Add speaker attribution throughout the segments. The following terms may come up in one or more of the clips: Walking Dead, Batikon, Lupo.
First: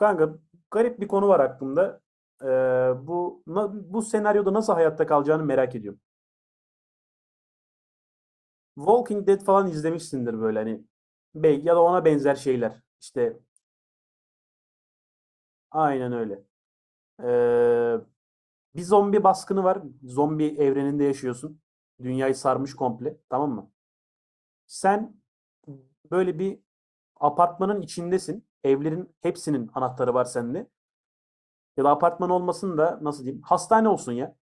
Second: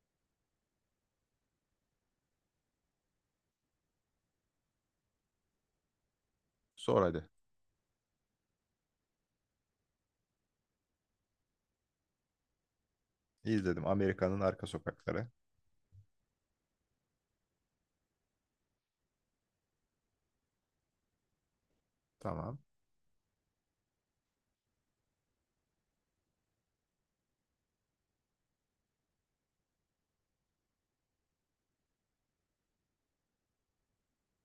Speaker 1: Kanka garip bir konu var aklımda. Ee, bu senaryoda nasıl hayatta kalacağını merak ediyorum.
Speaker 2: Sor hadi.
Speaker 1: Walking Dead falan izlemişsindir böyle hani belki ya da ona benzer şeyler. İşte
Speaker 2: İzledim Amerika'nın arka sokakları.
Speaker 1: aynen öyle. Ee, bir zombi baskını var. Zombi evreninde yaşıyorsun. Dünyayı
Speaker 2: Tamam.
Speaker 1: sarmış komple, tamam mı? Sen böyle bir apartmanın içindesin. Evlerin hepsinin anahtarı var sende. Ya da apartman olmasın da nasıl diyeyim? Hastane olsun ya.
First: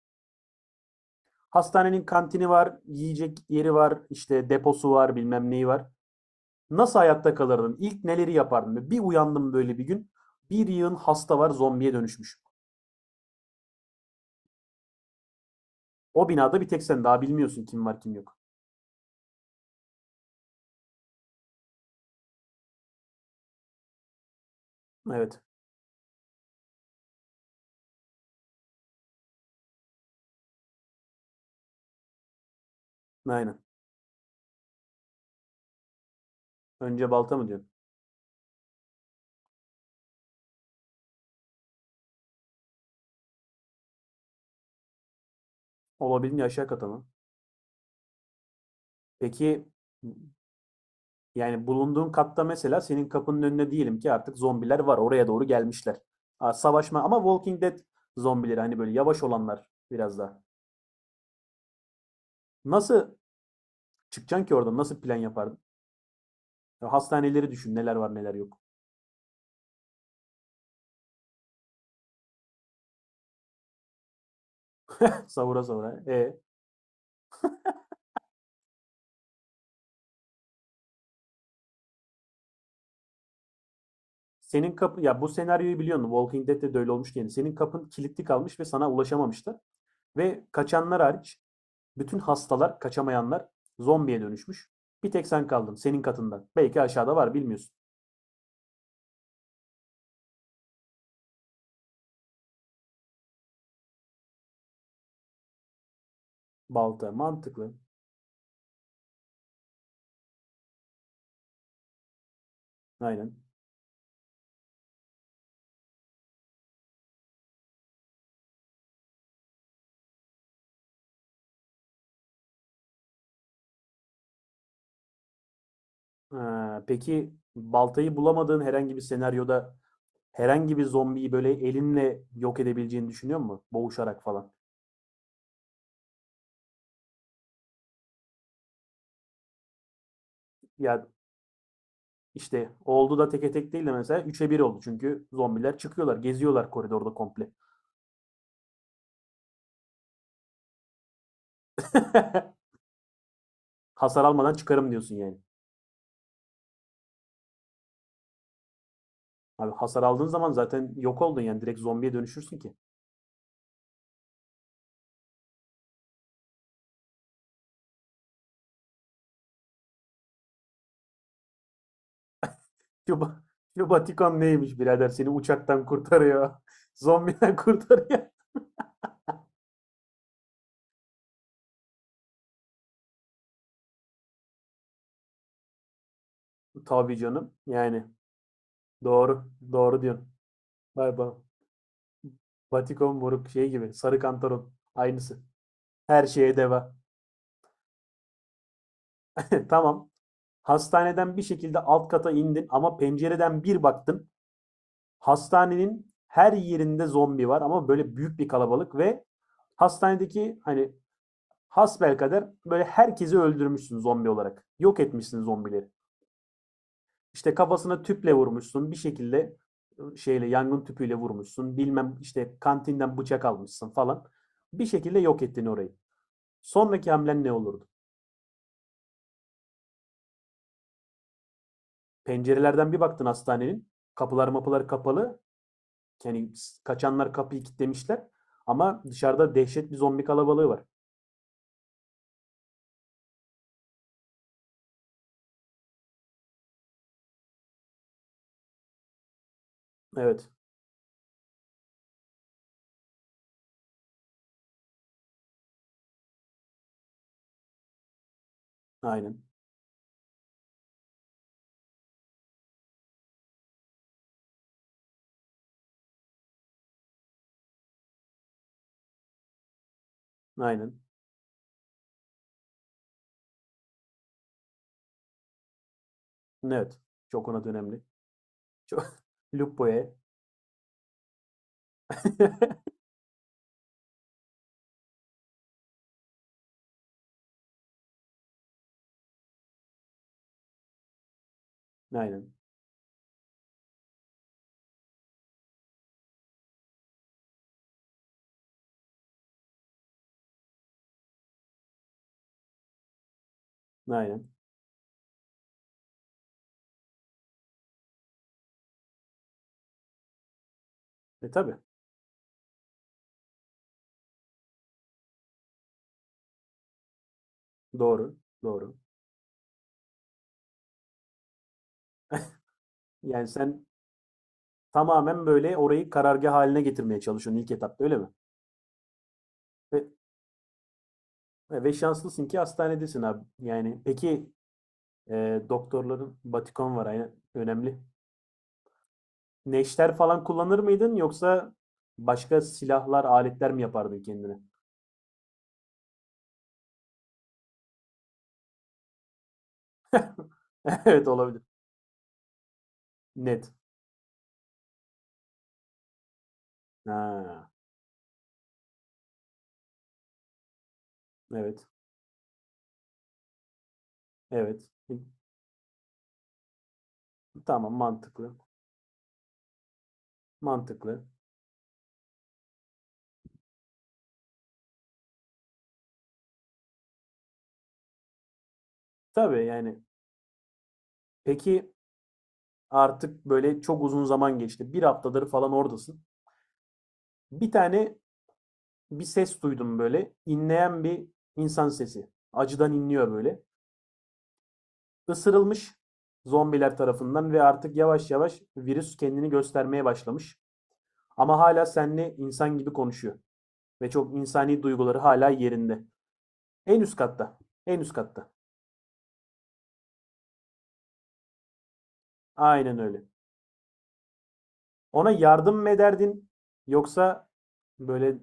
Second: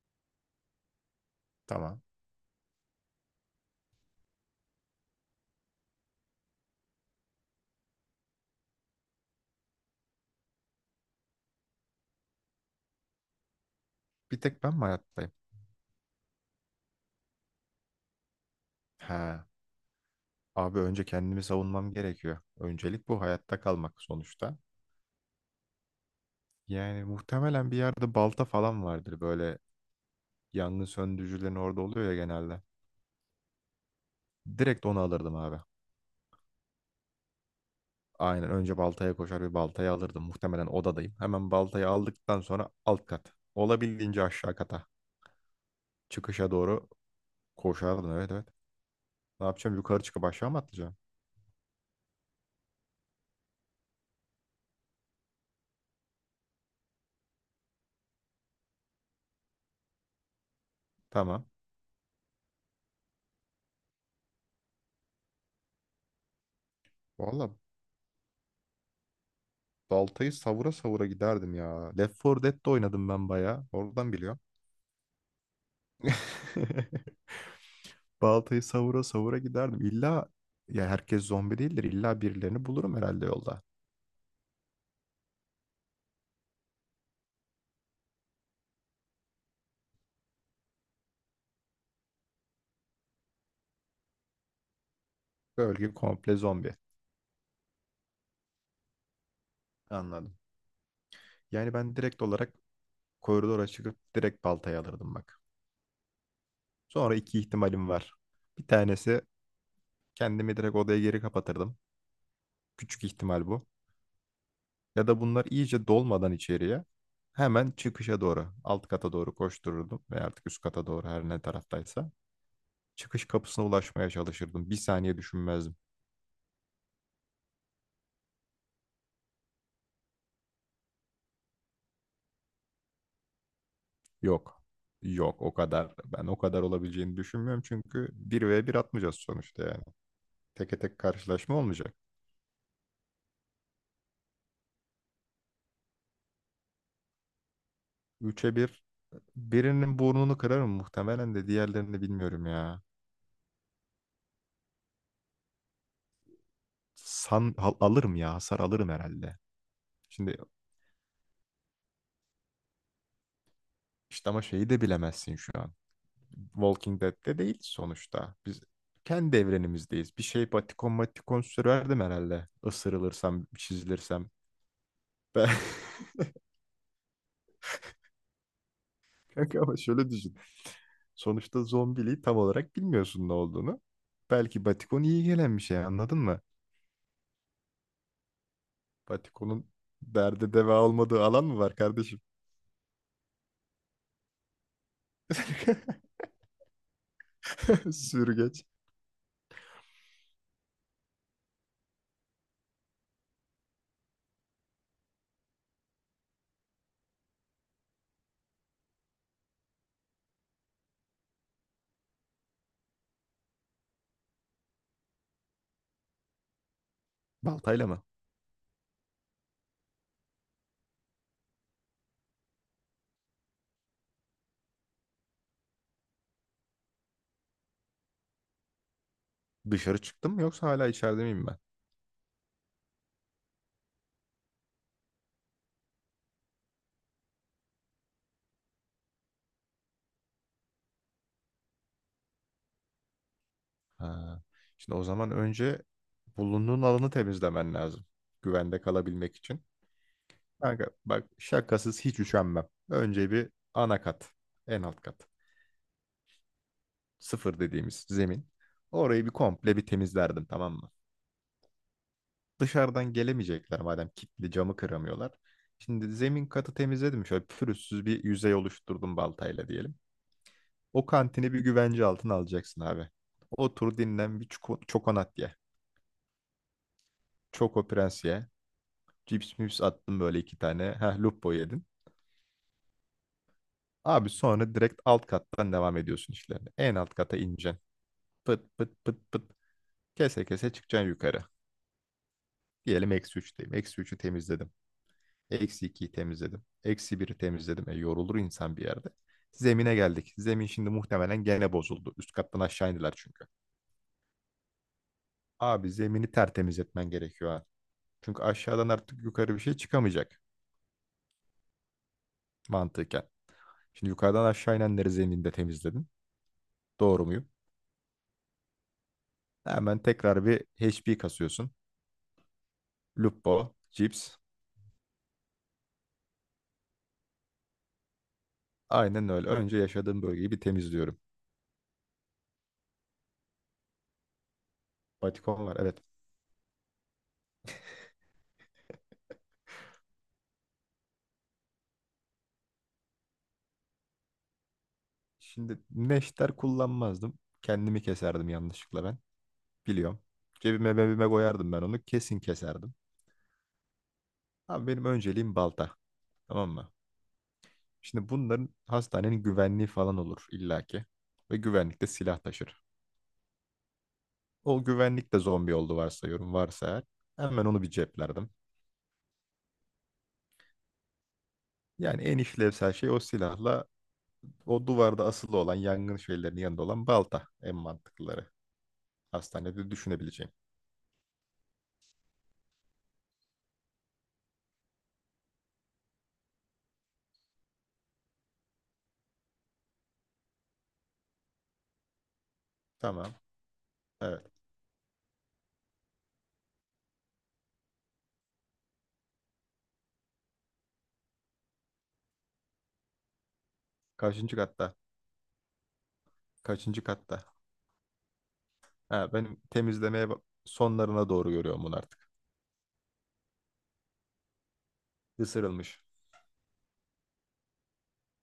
Speaker 2: Tamam.
Speaker 1: Hastanenin kantini var, yiyecek yeri var, işte deposu var, bilmem neyi var. Nasıl hayatta kalırdın? İlk neleri yapardın? Bir uyandım böyle bir gün. Bir yığın hasta var, zombiye dönüşmüş.
Speaker 2: Bir tek ben mi hayattayım?
Speaker 1: O binada bir tek sen daha bilmiyorsun kim var kim yok.
Speaker 2: Ha. Abi önce kendimi savunmam gerekiyor. Öncelik bu hayatta kalmak sonuçta.
Speaker 1: Evet,
Speaker 2: Yani muhtemelen bir yerde balta falan vardır. Böyle yangın söndürücülerin orada oluyor ya genelde.
Speaker 1: aynen.
Speaker 2: Direkt onu alırdım abi.
Speaker 1: Önce balta mı diyorsun?
Speaker 2: Aynen önce baltaya koşar bir baltayı alırdım. Muhtemelen odadayım. Hemen baltayı aldıktan sonra alt kat. Olabildiğince aşağı kata.
Speaker 1: Olabildiğince
Speaker 2: Çıkışa
Speaker 1: aşağı kata
Speaker 2: doğru
Speaker 1: mı?
Speaker 2: koşardım. Evet evet. Ne
Speaker 1: Peki
Speaker 2: yapacağım? Yukarı çıkıp aşağı mı atlayacağım?
Speaker 1: yani bulunduğun katta mesela senin kapının önüne diyelim ki artık zombiler var. Oraya doğru gelmişler. Aa, savaşma ama Walking Dead zombileri hani böyle yavaş olanlar biraz daha.
Speaker 2: Tamam.
Speaker 1: Nasıl çıkacaksın ki oradan? Nasıl plan yapardın? Hastaneleri
Speaker 2: Valla
Speaker 1: düşün neler var neler yok.
Speaker 2: baltayı savura savura giderdim ya. Left 4 Dead'de oynadım ben bayağı. Oradan biliyorum.
Speaker 1: Savura savura.
Speaker 2: Baltayı savura savura giderdim. İlla ya herkes zombi değildir. İlla birilerini bulurum herhalde yolda.
Speaker 1: Senin kapı ya bu senaryoyu biliyorsun. Walking Dead'de de öyle olmuş yani. Senin kapın kilitli kalmış ve sana ulaşamamışlar. Ve kaçanlar hariç bütün hastalar, kaçamayanlar zombiye dönüşmüş. Bir tek sen kaldın
Speaker 2: Bölge
Speaker 1: senin
Speaker 2: komple
Speaker 1: katından.
Speaker 2: zombi.
Speaker 1: Belki aşağıda var bilmiyorsun.
Speaker 2: Anladım. Yani ben direkt olarak koridora çıkıp direkt baltayı alırdım bak.
Speaker 1: Balta
Speaker 2: Sonra iki
Speaker 1: mantıklı.
Speaker 2: ihtimalim var. Bir tanesi kendimi direkt odaya geri kapatırdım. Küçük
Speaker 1: Aynen.
Speaker 2: ihtimal bu. Ya da bunlar iyice dolmadan içeriye hemen çıkışa doğru, alt kata doğru koştururdum ve artık üst kata doğru her ne taraftaysa çıkış kapısına ulaşmaya çalışırdım. Bir saniye düşünmezdim.
Speaker 1: Ha, peki baltayı bulamadığın herhangi bir senaryoda herhangi bir zombiyi böyle elinle yok edebileceğini düşünüyor musun? Boğuşarak falan.
Speaker 2: Yok. Yok o kadar. Ben o kadar olabileceğini düşünmüyorum çünkü bir ve bir atmayacağız sonuçta yani. Teke tek
Speaker 1: Ya
Speaker 2: karşılaşma olmayacak.
Speaker 1: İşte oldu da teke tek değil de mesela üç'e bir oldu. Çünkü zombiler çıkıyorlar, geziyorlar koridorda komple.
Speaker 2: Üçe bir birinin burnunu kırarım muhtemelen de diğerlerini bilmiyorum ya.
Speaker 1: Hasar almadan çıkarım diyorsun yani.
Speaker 2: Alırım ya hasar alırım herhalde.
Speaker 1: Abi hasar aldığın
Speaker 2: Şimdi
Speaker 1: zaman zaten yok oldun yani direkt zombiye dönüşürsün ki.
Speaker 2: işte ama şeyi de bilemezsin şu an. Walking Dead'de değil sonuçta. Biz kendi evrenimizdeyiz. Bir şey batikon matikon sürerdim herhalde.
Speaker 1: Şu,
Speaker 2: Isırılırsam, çizilirsem.
Speaker 1: neymiş birader seni
Speaker 2: Ben.
Speaker 1: uçaktan kurtarıyor. Zombiden kurtarıyor.
Speaker 2: Kanka ama şöyle düşün. Sonuçta zombiliği tam olarak bilmiyorsun ne olduğunu. Belki batikon iyi gelen bir şey, anladın mı?
Speaker 1: Tabii canım. Yani doğru.
Speaker 2: Batikonun
Speaker 1: Doğru diyorsun.
Speaker 2: derde deva
Speaker 1: Bay
Speaker 2: olmadığı
Speaker 1: bay.
Speaker 2: alan mı var kardeşim?
Speaker 1: Batikon moruk şey gibi. Sarı kantaron. Aynısı. Her şeye deva.
Speaker 2: Sürgeç.
Speaker 1: Tamam. Hastaneden bir şekilde alt kata indin ama pencereden bir baktın. Hastanenin her yerinde zombi var ama böyle büyük bir kalabalık ve hastanedeki hani hasbelkader böyle herkesi öldürmüşsün zombi olarak. Yok etmişsin zombileri. İşte
Speaker 2: Baltayla
Speaker 1: kafasına
Speaker 2: mı?
Speaker 1: tüple vurmuşsun bir şekilde şeyle yangın tüpüyle vurmuşsun. Bilmem işte kantinden bıçak almışsın falan. Bir şekilde yok ettin orayı. Sonraki hamlen ne olurdu?
Speaker 2: Dışarı çıktım mı yoksa hala içeride miyim ben?
Speaker 1: Pencerelerden bir baktın hastanenin. Kapılar mapılar kapalı. Yani kaçanlar kapıyı kilitlemişler. Ama dışarıda dehşet bir zombi kalabalığı var.
Speaker 2: Ha. Şimdi o zaman önce bulunduğun alanı temizlemen lazım. Güvende kalabilmek için.
Speaker 1: Evet.
Speaker 2: Kanka bak şakasız hiç üşenmem. Önce bir ana kat. En alt kat. Sıfır dediğimiz zemin. Orayı bir
Speaker 1: Aynen.
Speaker 2: komple bir temizlerdim, tamam mı? Dışarıdan gelemeyecekler madem, kilitli camı kıramıyorlar. Şimdi zemin katı temizledim. Şöyle pürüzsüz bir yüzey oluşturdum baltayla diyelim.
Speaker 1: Aynen.
Speaker 2: O kantini bir güvence altına alacaksın abi. Otur dinlen, bir çokonat ye.
Speaker 1: Evet. Çok ona
Speaker 2: Çoko
Speaker 1: önemli.
Speaker 2: Prens ye.
Speaker 1: Çok
Speaker 2: Cips mips
Speaker 1: Lupo'ya.
Speaker 2: attın böyle iki tane. Heh, lupo yedin. Abi sonra direkt alt kattan devam ediyorsun işlerine. En alt kata ineceksin. Pıt pıt pıt pıt. Kese kese çıkacaksın yukarı.
Speaker 1: Aynen.
Speaker 2: Diyelim eksi üçteyim. Eksi üçü temizledim. Eksi ikiyi temizledim. Eksi biri temizledim. E, yorulur insan bir yerde. Zemine geldik. Zemin şimdi muhtemelen gene bozuldu. Üst kattan aşağı indiler çünkü.
Speaker 1: Aynen.
Speaker 2: Abi zemini tertemiz etmen gerekiyor ha. Çünkü aşağıdan artık yukarı bir şey çıkamayacak
Speaker 1: E tabii.
Speaker 2: mantıken. Şimdi yukarıdan aşağı inenleri zeminde temizledin. Doğru muyum?
Speaker 1: Doğru. Doğru.
Speaker 2: Hemen tekrar bir HP kasıyorsun.
Speaker 1: Yani
Speaker 2: Lupo,
Speaker 1: sen
Speaker 2: Cips.
Speaker 1: tamamen böyle orayı karargah haline getirmeye çalışıyorsun ilk etapta öyle mi?
Speaker 2: Aynen öyle. Önce
Speaker 1: Ve,
Speaker 2: yaşadığım bölgeyi bir temizliyorum.
Speaker 1: ve şanslısın ki hastanedesin abi. Yani peki
Speaker 2: Batikon var evet.
Speaker 1: doktorların Batikon var aynen. Önemli. Neşter falan kullanır mıydın yoksa başka silahlar, aletler mi yapardın kendine?
Speaker 2: Şimdi neşter kullanmazdım. Kendimi keserdim yanlışlıkla ben. Biliyorum. Cebime mebime
Speaker 1: Evet olabilir.
Speaker 2: koyardım ben onu. Kesin keserdim.
Speaker 1: Net.
Speaker 2: Ama benim önceliğim balta. Tamam mı?
Speaker 1: Ha,
Speaker 2: Şimdi bunların hastanenin güvenliği falan olur illaki. Ve
Speaker 1: evet.
Speaker 2: güvenlik de silah taşır. O
Speaker 1: Evet.
Speaker 2: güvenlik de zombi oldu varsayıyorum, varsa eğer. Hemen onu bir
Speaker 1: Tamam
Speaker 2: ceplerdim.
Speaker 1: mantıklı. Mantıklı.
Speaker 2: Yani en işlevsel şey o silahla, o duvarda asılı olan yangın şeylerinin yanında olan balta en mantıklıları.
Speaker 1: Tabii,
Speaker 2: Hastanede
Speaker 1: yani.
Speaker 2: düşünebileceğim.
Speaker 1: Peki, artık, böyle, çok uzun zaman geçti. Bir haftadır falan oradasın. Bir tane bir ses duydum böyle, inleyen bir insan sesi. Acıdan inliyor,
Speaker 2: Tamam.
Speaker 1: böyle.
Speaker 2: Evet.
Speaker 1: Isırılmış zombiler tarafından ve artık yavaş yavaş virüs kendini göstermeye başlamış. Ama hala seninle insan gibi konuşuyor ve çok
Speaker 2: Kaçıncı
Speaker 1: insani
Speaker 2: katta?
Speaker 1: duyguları hala yerinde. En
Speaker 2: Kaçıncı
Speaker 1: üst
Speaker 2: katta?
Speaker 1: katta, en üst katta.
Speaker 2: Ha, benim temizlemeye sonlarına doğru görüyorum bunu artık.
Speaker 1: Aynen öyle. Ona yardım mı
Speaker 2: Isırılmış.
Speaker 1: ederdin yoksa, böyle,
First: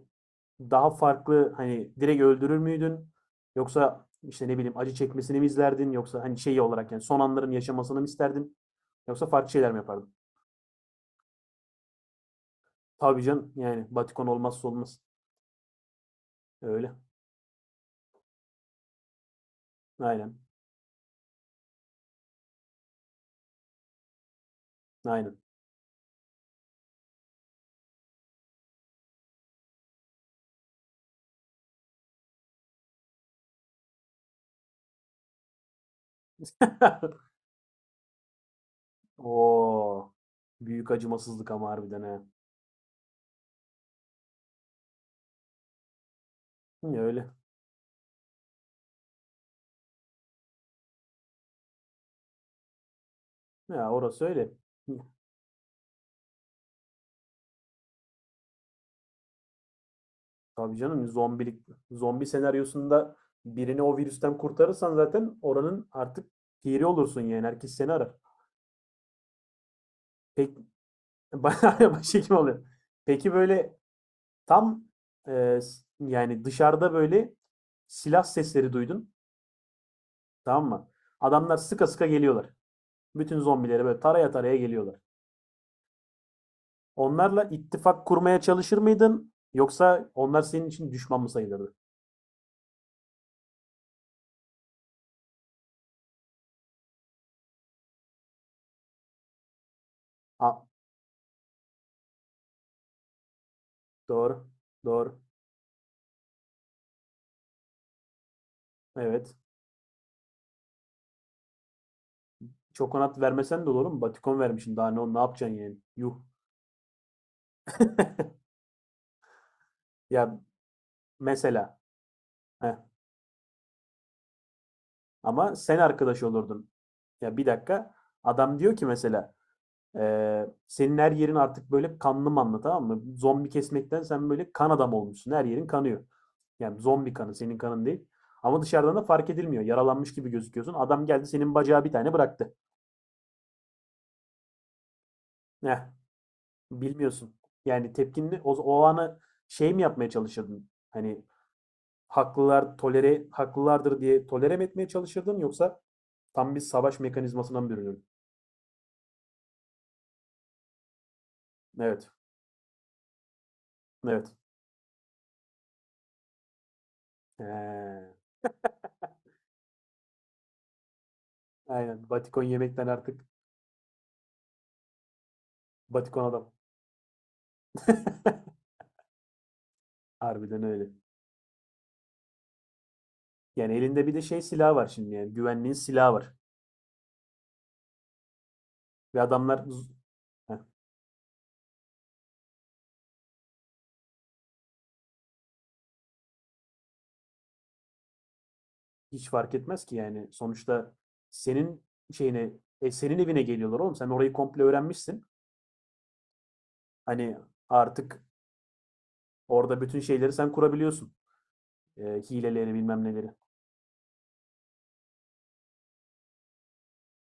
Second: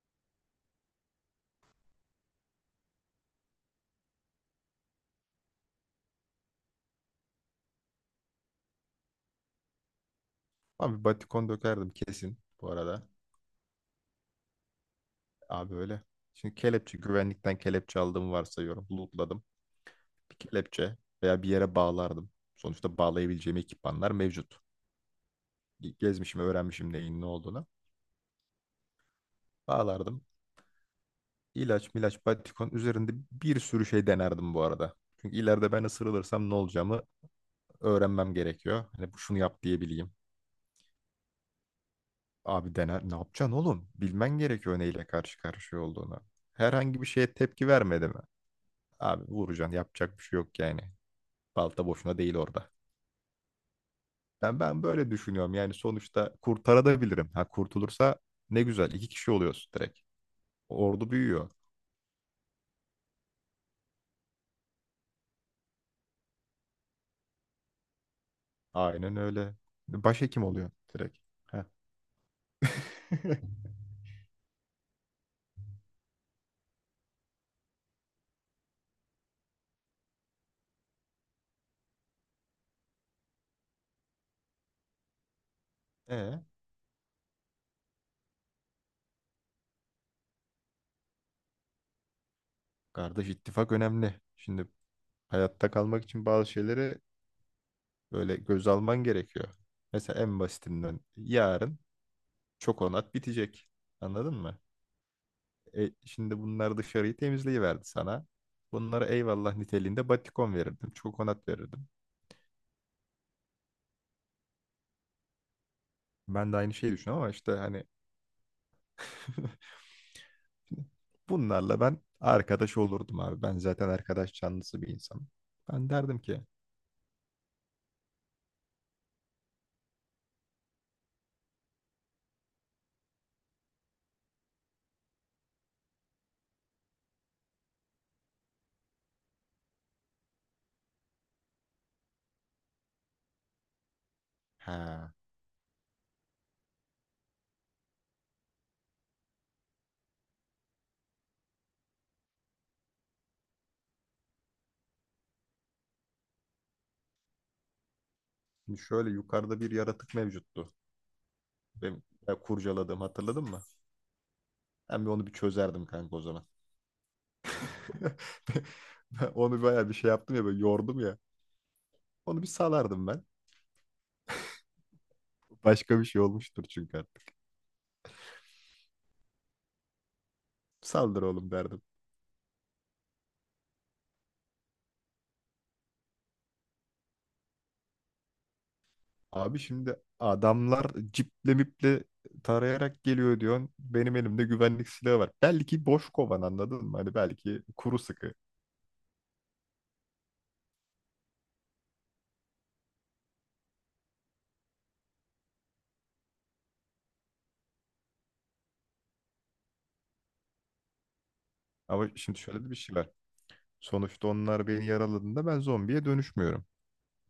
Speaker 1: daha farklı hani direkt öldürür müydün? Yoksa işte ne bileyim acı çekmesini mi izlerdin? Yoksa hani şeyi olarak yani son anların yaşamasını mı isterdin? Yoksa farklı şeyler mi yapardın?
Speaker 2: Abi batikon dökerdim kesin bu arada.
Speaker 1: Tabii canım yani Batikon olmazsa olmaz.
Speaker 2: Abi öyle. Şimdi
Speaker 1: Öyle.
Speaker 2: kelepçe, güvenlikten kelepçe aldığımı varsayıyorum. Lootladım. Bir
Speaker 1: Aynen.
Speaker 2: kelepçe veya bir yere bağlardım. Sonuçta bağlayabileceğim ekipmanlar mevcut.
Speaker 1: Aynen.
Speaker 2: Gezmişim, öğrenmişim neyin ne olduğunu. Bağlardım. İlaç, milaç, batikon üzerinde bir sürü şey denerdim bu arada. Çünkü ileride ben ısırılırsam ne olacağımı öğrenmem gerekiyor. Hani bu, şunu yap diyebileyim.
Speaker 1: Oo. Büyük acımasızlık ama harbiden ha.
Speaker 2: Abi dener, ne yapacaksın oğlum? Bilmen gerekiyor neyle karşı karşıya olduğunu.
Speaker 1: Hı,
Speaker 2: Herhangi bir
Speaker 1: öyle.
Speaker 2: şeye tepki vermedi mi? Abi vuracaksın, yapacak bir şey yok yani. Balta boşuna değil orada.
Speaker 1: Ya orası öyle.
Speaker 2: Ben
Speaker 1: Hı,
Speaker 2: böyle düşünüyorum. Yani sonuçta kurtarabilirim. Ha kurtulursa ne güzel. İki kişi oluyoruz direkt.
Speaker 1: tabii canım
Speaker 2: Ordu büyüyor.
Speaker 1: zombilik zombi senaryosunda birini o virüsten kurtarırsan zaten oranın artık piri olursun yani herkes seni arar.
Speaker 2: Aynen öyle. Başhekim
Speaker 1: Peki
Speaker 2: oluyor direkt. Heh.
Speaker 1: bayağı başhekim oluyor. Peki böyle tam e, yani dışarıda böyle silah sesleri duydun. Tamam mı? Adamlar sıka sıka geliyorlar. Bütün zombileri böyle taraya taraya geliyorlar.
Speaker 2: E,
Speaker 1: Onlarla ittifak kurmaya çalışır mıydın? Yoksa onlar senin için düşman mı sayılırdı?
Speaker 2: kardeş ittifak önemli. Şimdi hayatta kalmak için bazı şeyleri böyle göz alman gerekiyor. Mesela en
Speaker 1: Aa,
Speaker 2: basitinden yarın çok onat bitecek. Anladın
Speaker 1: doğru.
Speaker 2: mı?
Speaker 1: Doğru.
Speaker 2: E, şimdi bunlar dışarıyı temizleyiverdi sana. Bunlara
Speaker 1: Evet.
Speaker 2: eyvallah niteliğinde batikon verirdim. Çok onat verirdim.
Speaker 1: Çokonat vermesen de olur mu? Batikon vermişsin. Daha ne yapacaksın yani? Yuh.
Speaker 2: Ben de aynı şeyi düşünüyorum ama işte hani
Speaker 1: Ya mesela.
Speaker 2: bunlarla ben
Speaker 1: Heh.
Speaker 2: arkadaş olurdum abi. Ben zaten arkadaş canlısı bir insanım.
Speaker 1: Ama sen
Speaker 2: Ben derdim
Speaker 1: arkadaş
Speaker 2: ki
Speaker 1: olurdun. Ya bir dakika. Adam diyor ki mesela senin her yerin artık böyle kanlı manlı tamam mı? Zombi kesmekten sen böyle kan adam olmuşsun. Her yerin kanıyor. Yani zombi kanı senin kanın değil. Ama dışarıdan da fark edilmiyor. Yaralanmış gibi gözüküyorsun. Adam geldi senin bacağı bir tane bıraktı.
Speaker 2: ha,
Speaker 1: Heh, bilmiyorsun. Yani tepkinli o anı şey mi yapmaya çalışırdın? Hani haklılar tolere haklılardır diye tolere mi etmeye çalışırdın yoksa tam bir savaş mekanizmasına mı bürünürdün?
Speaker 2: şimdi şöyle yukarıda bir yaratık mevcuttu. Benim
Speaker 1: Evet.
Speaker 2: ya kurcaladığım, hatırladın mı?
Speaker 1: Evet.
Speaker 2: Ben bir onu bir çözerdim kanka o zaman.
Speaker 1: Ee,
Speaker 2: Ben onu bayağı bir şey yaptım ya, böyle yordum ya.
Speaker 1: aynen. Batikon
Speaker 2: Onu bir
Speaker 1: yemekten
Speaker 2: salardım ben.
Speaker 1: artık
Speaker 2: Başka bir şey
Speaker 1: Batikon adam.
Speaker 2: olmuştur çünkü artık.
Speaker 1: Harbiden öyle.
Speaker 2: Saldır oğlum derdim.
Speaker 1: Yani elinde bir de şey silah var şimdi yani güvenliğin silahı var. Ve
Speaker 2: Abi
Speaker 1: adamlar
Speaker 2: şimdi
Speaker 1: Heh,
Speaker 2: adamlar ciple miple tarayarak geliyor diyorsun. Benim elimde güvenlik silahı var. Belki boş kovan, anladın mı? Hani belki kuru sıkı.
Speaker 1: hiç fark etmez ki yani sonuçta senin şeyine senin evine geliyorlar oğlum. Sen orayı komple öğrenmişsin. Hani artık orada bütün şeyleri sen kurabiliyorsun.
Speaker 2: Ama şimdi şöyle de
Speaker 1: Hileleri
Speaker 2: bir şey
Speaker 1: bilmem
Speaker 2: var.
Speaker 1: neleri.
Speaker 2: Sonuçta onlar beni yaraladığında ben zombiye dönüşmüyorum.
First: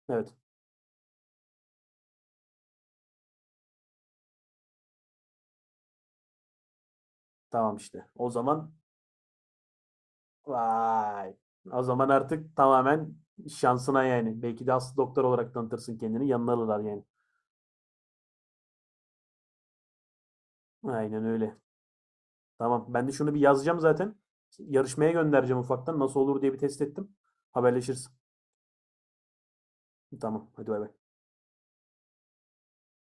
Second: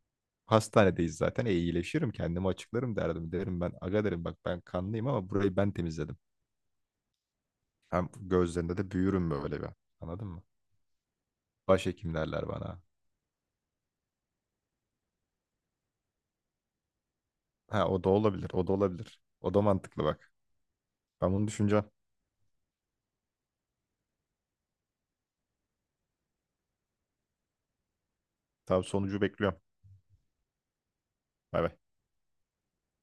Speaker 1: Evet
Speaker 2: Hastanedeyiz zaten. E, iyileşirim kendimi açıklarım derdim. Derim ben, aga derim bak, ben kanlıyım ama burayı ben temizledim.
Speaker 1: tamam işte.
Speaker 2: Hem
Speaker 1: O zaman
Speaker 2: gözlerinde de büyürüm böyle bir. Anladın mı?
Speaker 1: vay. O zaman
Speaker 2: Başhekim derler
Speaker 1: artık
Speaker 2: bana.
Speaker 1: tamamen şansına yani. Belki de aslı doktor olarak tanıtırsın kendini. Yanına alırlar yani.
Speaker 2: Ha o da olabilir. O da olabilir. O da mantıklı bak.
Speaker 1: Aynen
Speaker 2: Ben bunu
Speaker 1: öyle.
Speaker 2: düşüneceğim.
Speaker 1: Tamam. Ben de şunu bir yazacağım zaten. Yarışmaya göndereceğim ufaktan. Nasıl olur diye bir test ettim. Haberleşiriz.
Speaker 2: Tabii sonucu bekliyorum.
Speaker 1: Tamam. Hadi bay bay.
Speaker 2: Bay bay.